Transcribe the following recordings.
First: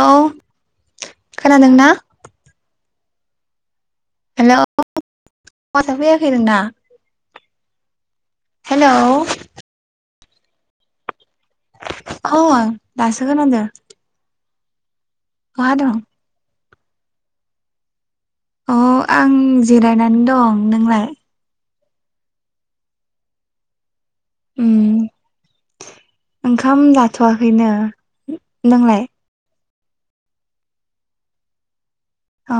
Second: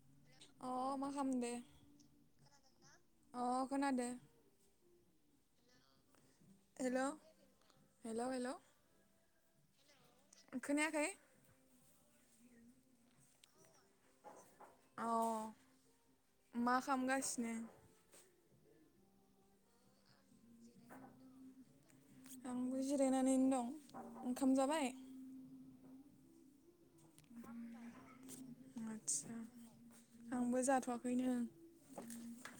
औ अ मा खामदो खोनादोंना अ खोनादो। हेलौ माथो फैया खैरोना हेल' हेल' हेल' हेलौ खोनायाखै खौआ दासो खोनादो औ बहा दं मा खामगासिनो अ आं जिरायनानै दं नोंलाय आंबो जिरायनानैनो दं ओंखाम उम जाबाय ओंखाम जाथ'वाखैनो नोंलाय आदसा आंबो जाथ'वाखैनो अ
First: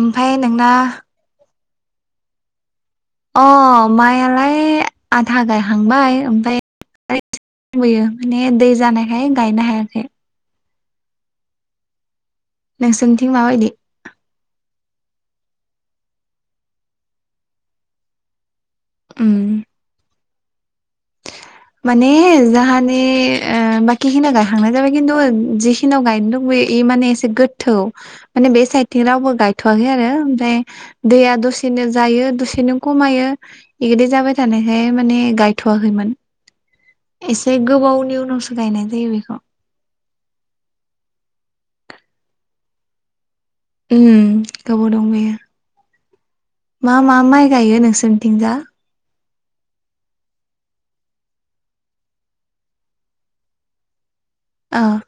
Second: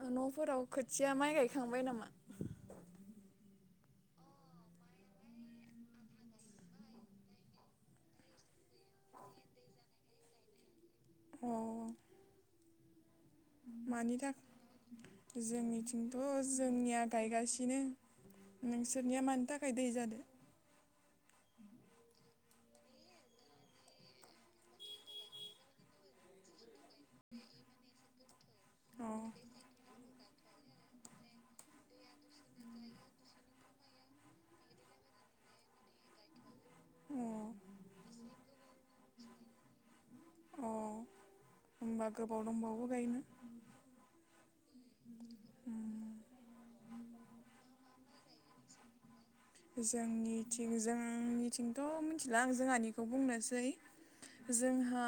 ओमफ्राय न'फोराव नोंना खोथिया माइ गायखांबाय नामा अ मायालाय आधा गायखांबाय ओमफाय दंबोयो माने दै जानायखाय गायनो हायाखै अ नोंसोरनिथिं माबायदि मानि थाखाय जोंनिथिंथ' जोंनिया गायगासिनो नोंसोरनिया मानि उम थाखाय दै जादो। माने जाहानि ओ बाकि खिनियाव गायखांनाय जाबाय खिन्थु जिखिनियाव गायनो दंबोयो इ माने एसे गोथौ माने बे साइदथिं अ रावबो गायथ'वाखै आरो। ओमफ्राय दैया दसेनो जायो दसेनो खमायो बिबायदि जाबाय थानायखाय माने जायथवाखैमोन अ एसे गोबावनि उनावसो गायनाय जायो बेखौ अ होनबा गोबाव दंबावो गायोन उ गोबाव दं बेयो उम मा मा माइ गायो नोंसोरनिथिंजा जोंनिथिं जोंनिथिंथ मिथिला आं जोंहानिखौ बुंनोसै अ जोंहा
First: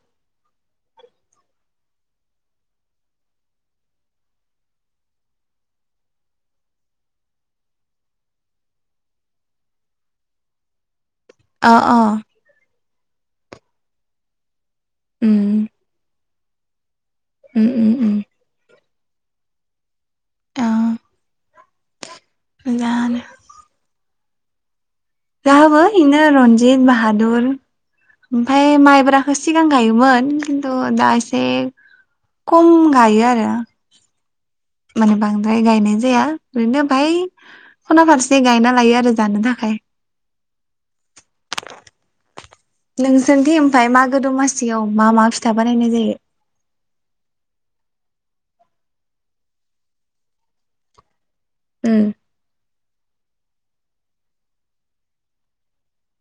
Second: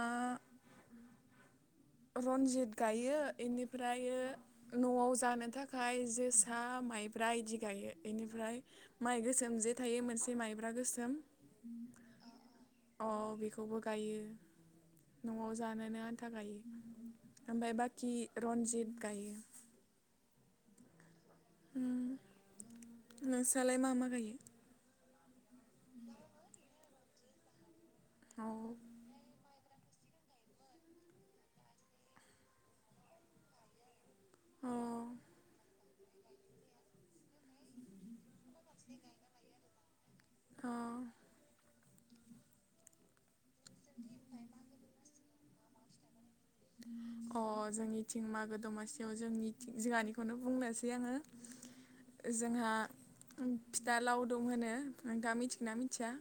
रनजित गायो बेनिफ्र नआव जानो थाखाय जोसा माइब्रा इदि गायो बेनिफ्राय माइ गोसोम जे थायो मोनसे माइब्रा गोसोम अ अ औ बेखौबो गायो उम नआव जानोनो आन्था गायो। उम ओमफफ्राय उम बाखि उम रन्जित गायो। आ नोंस्रलाय मा मा गायो। जाहो बिनो रन्जित बाहादुर औ ओमफाय माइब्राखोसो सिगां गायोमोन खिन्थु दा एसे खम गायो आरो अ माने बांद्राय गायनाय जाया ओरैनो बाहाय खना फारसे गायना लायो आरो जानो थाखाय। द द नोंसोरदि ओमफाय मागो दमासियाव मा मा फिथा बानायनाय जायो। अ जोंनि थिं मागो दमासियाव जोंनि जिहानिखौनो बुंनोसै आङो उम जोंहा फिथा लाव दं होनो दा मिथिगोन ना मिथिया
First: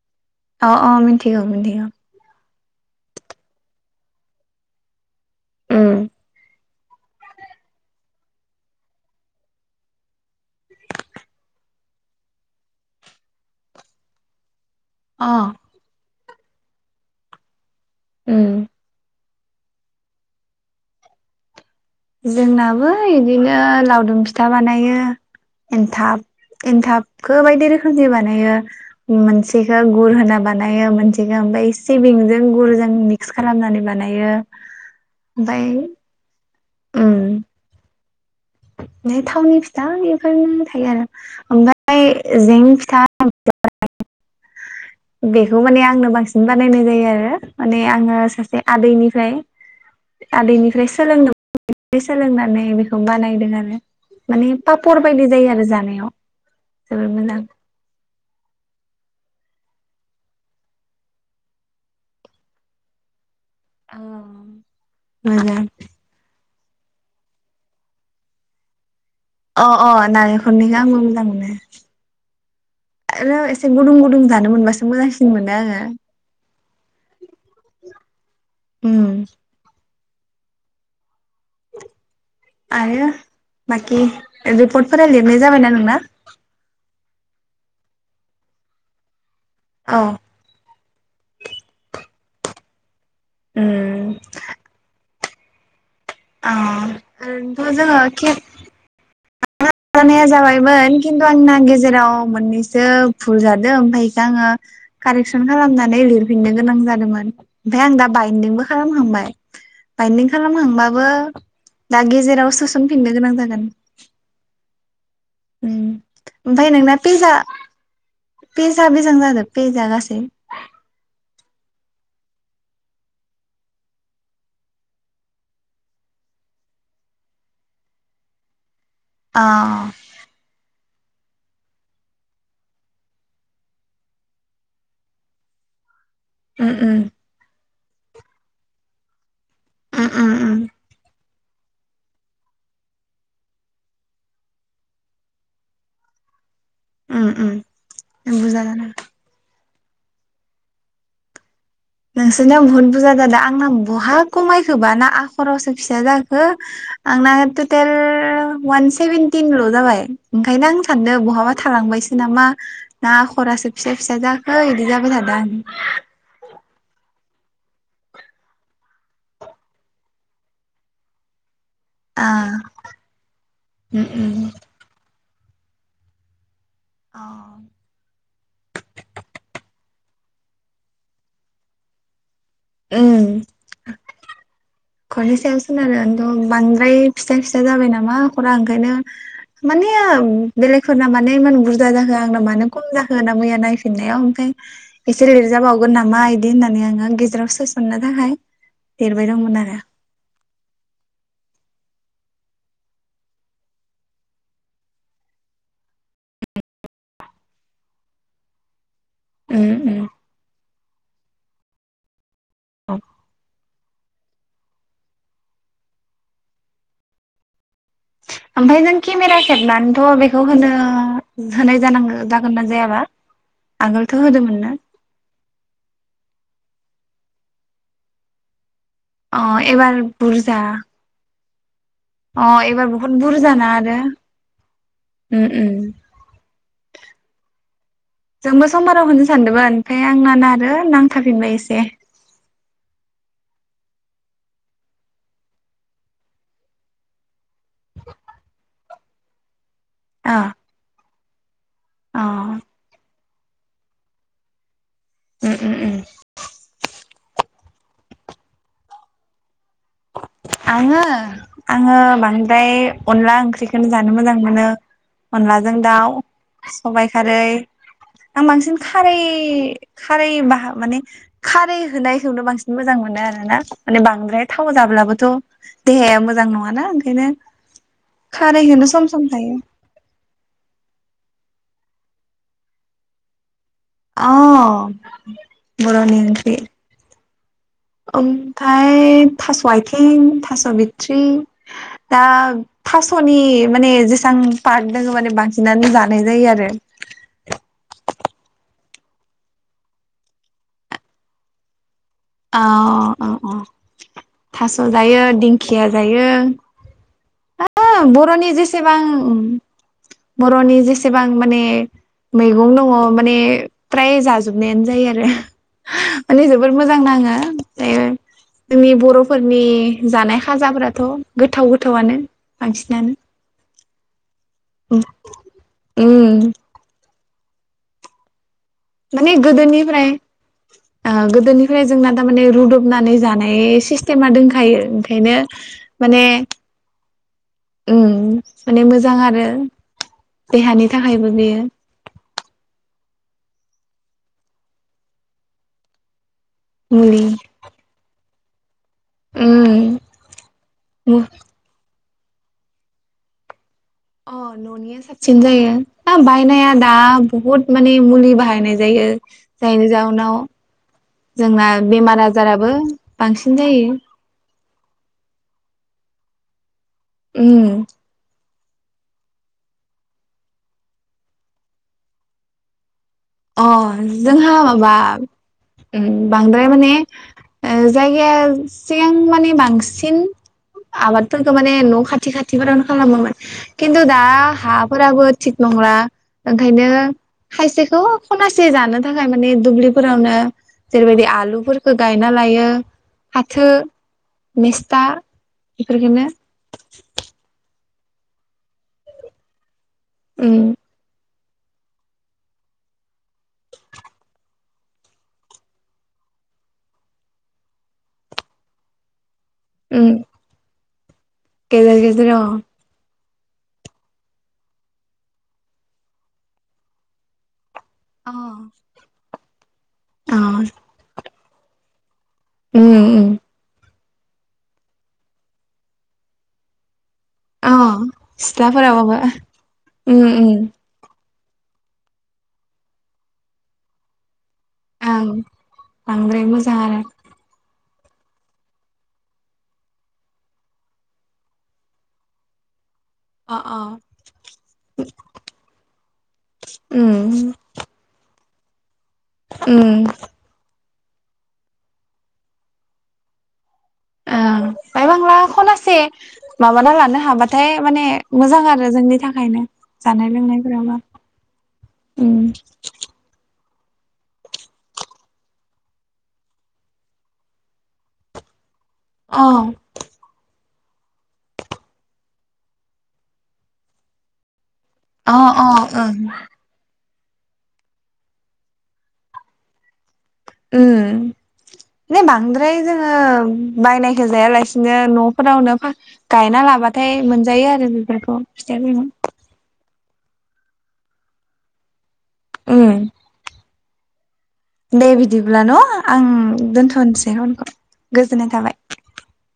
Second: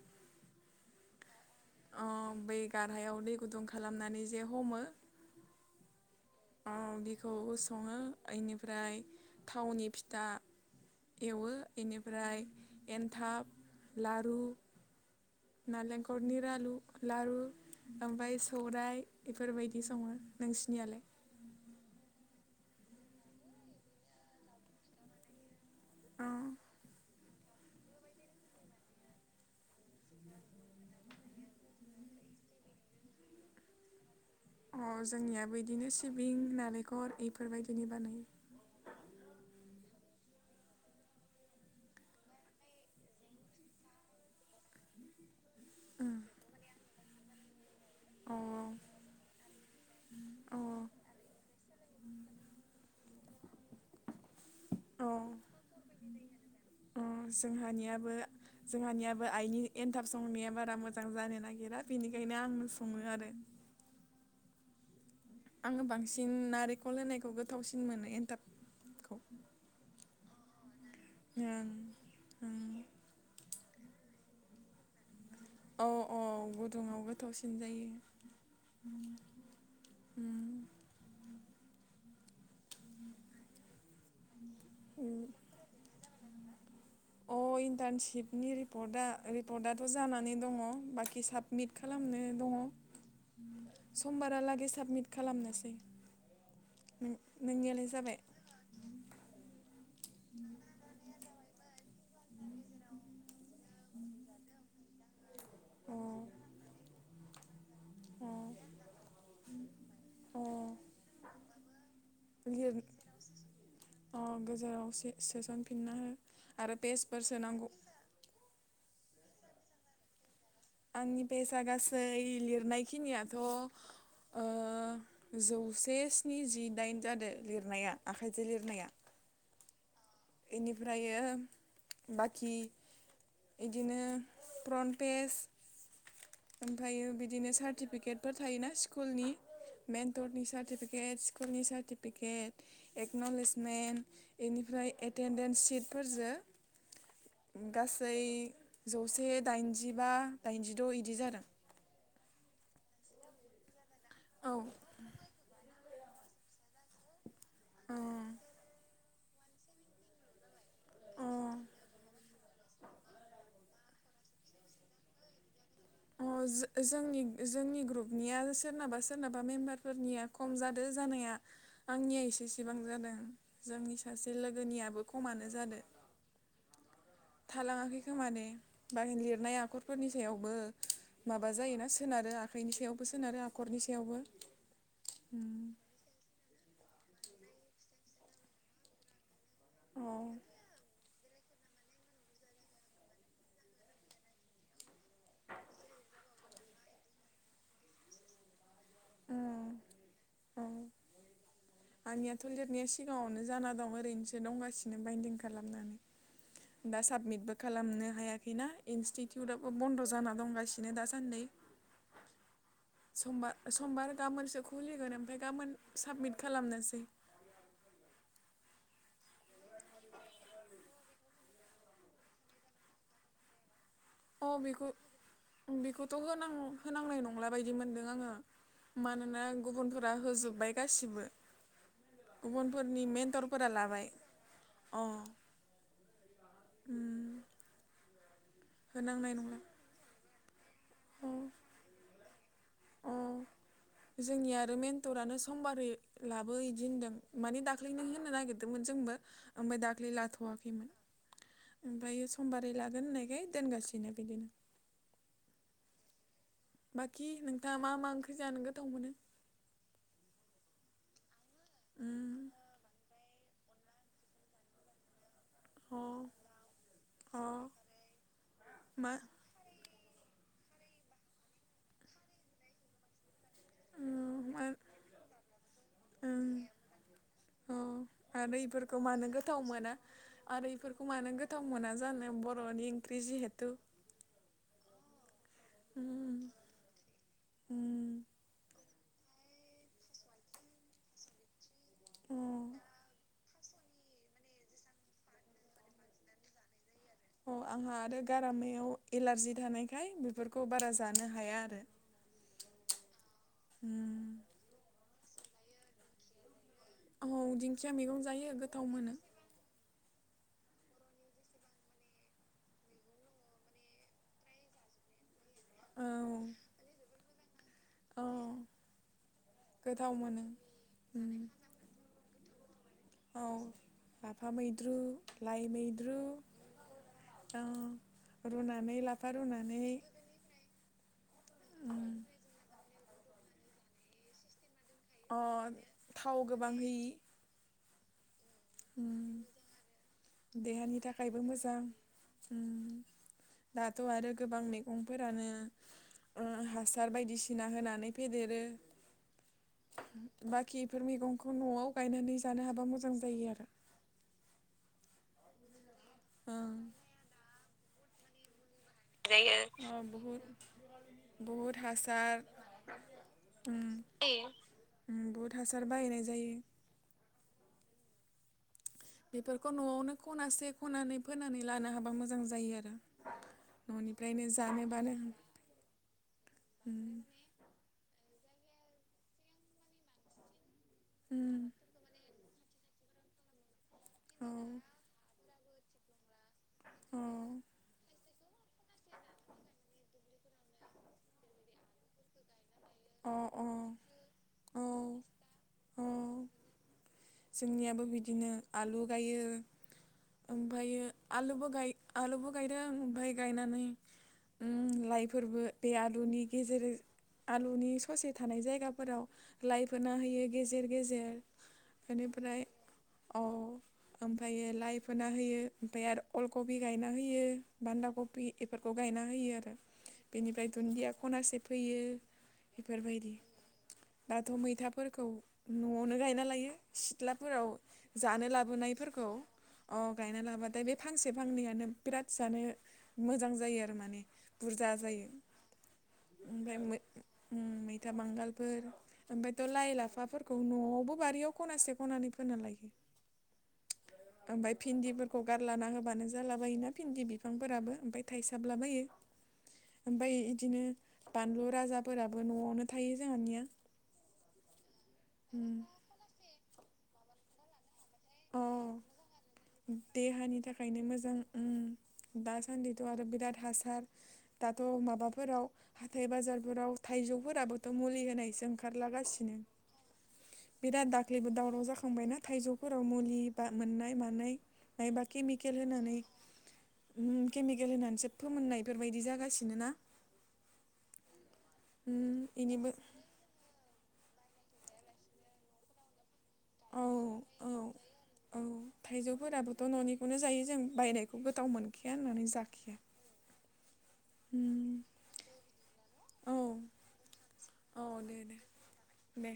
अ अ मिनथिगौ मिनथिगौ। अ बै गारहायाव दै गुदुं खालामनानै जे हमो ओ औ बेखौबो सङो इनिफ्राय थावनि फिथा एवो बेनिफ्राय एनथाब लारु आ नखरनि लाालु लारु ओमफ्राय अ सौरायाइ बेफोरबायदि सङो नोंसिनियालाय जोंनाबो बिदिनो लावदुम फिथा बानायो अ एन्थाब एन्थाबखौ बायदि रोखोमनि बानायो मोनसेखौो गुर होना बानायो मोनसेखौ ओमफ्राय सिबिंजों गुरजों मिक्स खालामनानै बानायो अ जोंनियाबो ओमफाय इदिनो सिबिं नालेंखर बेफोरबायदिनि बानायो फ्राय थावनि फिथा बेफोरनो थायो आरो ओमफ्राय जें फिथा [inaudible] बेखौ माने आंनो बांसिन बानायनाय जायो आरो। माने आङो सासे अ आदैनिफ्राय आदैनिफ्राय अ सोलोंनो सोलोंनानै बेखौ बानायदों आरो। माने पापर बायदि अ जायो आरो जानायाव जबोर मोजां। जों आइनि एनथाब संनाया बारा मोजां जानो नागिरा बेनिखायनो आंनो सङो आरो अ आङो बांसिन नारेंखल होनायखौ गोथावसिन मोनो एन्थाबखौ अ अ नारेंखनि गा म मोजां मोनो ओं ओं आरो एसे गुदुं गुदुं जानो मोनबासो मोजांसि मोनो आङो औ औ गुदुङाव गोथावसिन जायो। उम आरो बाखि रिपर्टफोरा उम लिरनाय जाबायना नोंना अ इन्टार्नशिपनि रिपर्टआ रिपर्टआथ' औ जानानै दङ बाखि साबमिट खालामनो दङ उम समबारालागै साबमिट खालामनोसै औ नों आरोथ नोंनियालाय जाबाय जोङो जानाया जाबायमोन खिन्थु आंना गेजेराव मोननैसो भुलादो ओमफ्रायखो आङो कारेकसन अ खालामनानै लिरफिननो गोनां जादोंमोन ओमफफ्राय आं दा अ बायदिंबो खालामहांबाय बाइन्दिं अ खालामहांबाबो दा गेजेराव सोसनफिननो गोनां जागोन। जेरावसे सोसनफिनना हो आरो ओमफ्राय नोंना पेसफोर सोनांगौ मोजां जाजोब बे जा गासै आंनि फैसा गासै लिरनाय खिनियाथ' जौसे स्निजिदाइन जादों लिरनाया आखाइजों लिरनाया औ इनिफ्रायो बाखि इदिनो फ्रनपेस उम उम ओमफ्रायो बिदिनो सार्टिफिकेटफोर थायोना स्कुलनि उम उम मेनथनि उम सार्फेट फोरनि सार्टिफिकेट एकन'लेजमेन्ट एनिफ्राय एटेडेन्स सिटफोरजों उम गासै उम बुरजा जादों जौसे दाइनजिबा दाइनजिद' इदि जादों। नोंसोरनियाव बुहुत बुरजा जादों आंना बहा औ खमायखोबा ना आखरावसो फिसा जाखो आंना टेल अ वान सेभेनटिनल' जाबाय ओंखायनो आं सानदों बहाबा थालांबायसो नामा ना खरासो फिसा फ फिसा जाखो बिदि जाबाय थादा आं अ जोंनि जोंनि ग्रुपनिया सोरनाबा सोरनाबा मेम्बारफोरनिया खम जादों जानाया आंनिया आं एसेसेबां जादों जोंनि सासे लोगोनियाबो खमानो जादों। थालाङाखै खोमाने बाहि लिरनाय आखरफोरनि सायावबो माबा जायोना सोनारो आखाइनि सायावबो सोनारो आखरनि सायावबो हरनि सायाव उम सोनारोथ' बांद्राय फिसा फिसा जाबाय नामा खरा ओंखायनो माने अ बेलेग फोरनामा म इमान बुरा जाखो आंना मानो खम जाखो होन ना मैया नायफिननायाव ओमफ्राय एसे लिरजाबावगोन नामा इदि होननानै आंङो गेजेराव सोसननो थाखाय देरबाय दंमोन उम आरो औ आंनियाथ' लिरनाया सिगाङावनो जाना दं ओरैनोसो दंगासिनो बाइन्दिं खालामनानै दा साबमिटबो खालामनो हायाखैना इनस्टिटिउट उम आबो बन्द उम जाना दंगासिनो। बिदिनो दासान्दै। औ समबा समबार गाबोनसो खुलिगोन ओमफफ्राय गाबोन साबमिट खालामनोसै ओमफफ्राय नों केमेरा खेबनानैथ' बेखौ होनो होनाय जानांगौ जागोन नना जायाबा? [inaudible] आगोलथ' अ होदोंमोननो बेखौ बेखौथ' होनां होनांनाय नंला बायदि मोनदों आंङो अ मानोना एबार गुबुनफोरा बुरजा होजोब्बाय गासिबो अ एबार गुबुनफोरनि बहुत मेन्टरफोरा बुरजाना आरो लाबाय अ ओम ओम उम जोंबो समबाराव होनो होनांनाय नंला सानदोंमोन ओमफ्राय आंना नार नांथारफिनबाय एसे औ जोंनि आरो मेन्टरानो समबारै लाबो बिदि होनदों मानि दा दाख्लैनो होनो नागिरदोंमोन जोंबो ओमफफ्राय दाख्लै अ लाथ'वाखैमोन। ओमफ्रायो अ समबारै लागोन होननायखाय दोनगासिनोनो बिदिनो। उम उम उम। बाखि नोंथाङा मा मा ओंख्रि जानो गोथाव मोनो? आंङो आंङो उम बांद्राय अनला ओंख्रिखौनो जानो मोजां मोनो। अनलाजों दाउ, अ सबाइ खारै अ आं बांसिन मा खारै खारै बाहा माने खारै होनायखौनो बांसिन मोजां मोनो आरो ना। माने उम बांद्राय मा थाव जाब्ला देहाया मोजां उम नङाना ओंखायनो अ आरो खारै होनो इफोरखौ सम सम मानो जायो गोथाव मोना आरो बेफोरखौ मानो गो थाव मोना जानो? बर'नि ओंख्रि जिहेथु। अ, बर'नि उम ओंख्रि। उम ओमफाय य थास' आथिं थास' बिट्रि दा अ थास'नि माने जेसबां पार्ट दङ माने बांसिनानो जानाय जायो आरो। औ आंहा आरो गारामायाव एलारजि थानायखाय बेफोरखौ बारा जानो हाया आरो। अ औ औ उम थास' जायो दिंखिया जायो। औ आ दिंखिया मैगं बर'नि जायो गोथाव जेसेबां मोनो बर'नि जेसेबां माने मैगं दङ माने फ्राय जाजोबनायानो जायो आरो। औ माने जोबोद मोजां नाङो जे औ जोंनि बर'फोरनि गोथाव जानाय मोनो खाजाफ्राथ' उम गोथाव गोथावनो। आ औ लाफा मैद्रु, लाइ मैद्रु, उम औ रुनानै लाफा माने रुनानै गोदोनिफ्राय ओ गोदोनिफ्राय जोंना उम थारमाने रुदबनानै जानाय सिस्टेमा दोनखायो। ओंखायनो अ माने थाव गोबां होयि उम। माने उम मोजां आरो देहानि थाखायबो मोजां उम। दाथ' आरो गोबां मैगंफोरानो ओ हासार मुलि बायदिसिना होनानै फेदेरो बाखि बेफोर उम मैगंखौ न'आव बायनानै जानो हाब्ला मोजां जायो आरो। अ, न'निया साबसिन जायो। हा बायनाया दा बुहुत माने मुलि बाहायनाय जायो, ओं जायनि अ जाउनाव बहुद जोंना बहुद बेमार हासार आजाराबो बांसिन उम जायो। उम, बहुद हासार बाहायनाय जायो। उम बेफोरखौ न'आवनो खनासे खनानै फोनानै लानो हाबा मोजां जायो आरो। अ न'निफ्रायनो जोंहा जानो माबा बानो उम बांद्राय माने उम ओ जायगाया सिगां माने बांसिन आबादफोरखौ उम माने न' खाथि खा थिफोरावनो खालामोमोन। खिन्थु दा हाफोराबो थिग नंला ओंखायनो औ खायसेखौ खनासे जानो थाखाय माने दुब्लिफोरावनो जेरै बायदि आलुफोरखौ गायना लायो औ अ फाथो, औ मिस्था औ बेफोरखौनो जोंनियाबो बिदिनो आलु गायो उम ओमफायो आलुबो गाय आलुबो गायदों ओमफाय गायनानै उम लाइफोरबो बे आलुनि गेजेर आलुनि ससे थानाय जायगाफोराव लाइ उम फोना होयो गेजेर गेजेर। [unintelligible] अ, ओमफायो लाइ फोना होयो ओमफाय आरो अलकबि गायना होयो। बान्दा अ कबि इफोरखौ गायना होयो आरो। अ बेनिफ्राय दुन्दिया खनासे फोयो उम उम बेफोरबायदि। दाथ' मैथा फोरखौ न'आवनो गायना लायो। सिथ्लाफोराव अ जानो सिथ्लाफोरावबाबो लाबोनायफोरखौ अ उम गायना उम लाबाथाय बे फांसे फांनैयानो बिराद जानो मोजां जायो आरो माने। बुरजा जायो ओं बांद्राय मोजां ओमफ्राय मोन आरो ओम मै। था बांगालफोर ओमफायथ' लाइ लाफाफोरखौ न'आवबो बारियाव खनासे खनानै फोना लायो। आ आ आमफाय फिन्दिफोरखौ गारलाना होबानो जाला बायोना फिन्दि उम बिफांफोराबो ओमफाय थाइसो साबलाबायो उम ओमफाय इदिनो बानलु राजाफोराबो न'आवनो थायो जोंहानिया आ बायबांला उम खनासे माबाना लानो हाबाथाय माने मोजां आरो अ जोंनि था देहानि थाखायनो मोजां ओ उम दासान्दिथ' आरो बिराद हा सार दाथ' माबाफोराव हाथाय बाजारफोराव थाइजौफोराबोथ' मुलि होनायसो ओंखा अ खारलागासिनो। बिराद दाख्लैबो दावराव जाखांबायना थाइजौफोराव मुलि बा मोननाय मानाय अ अ ओं ओ केमिकेल होनानैसो फोमोननाय फोरबायदि जागासिनो ना? ओ उम नो बांद्राय इनिबो जोंङो बायनाय खो जायालासिनो न'फोरावनो फा गायना औ लाबाथाय मोनजायो औ आरो बेफोरखौ फिथाइफोरखौ। नो जायो जों बायनायखौ गोथाव मोनखाया होननानै उम जाखाया। उम दे बिदिब्ला न' आं औ दोनथ'नोसै पनखौ औ दे गोजोननाय दे थाबाय। दे।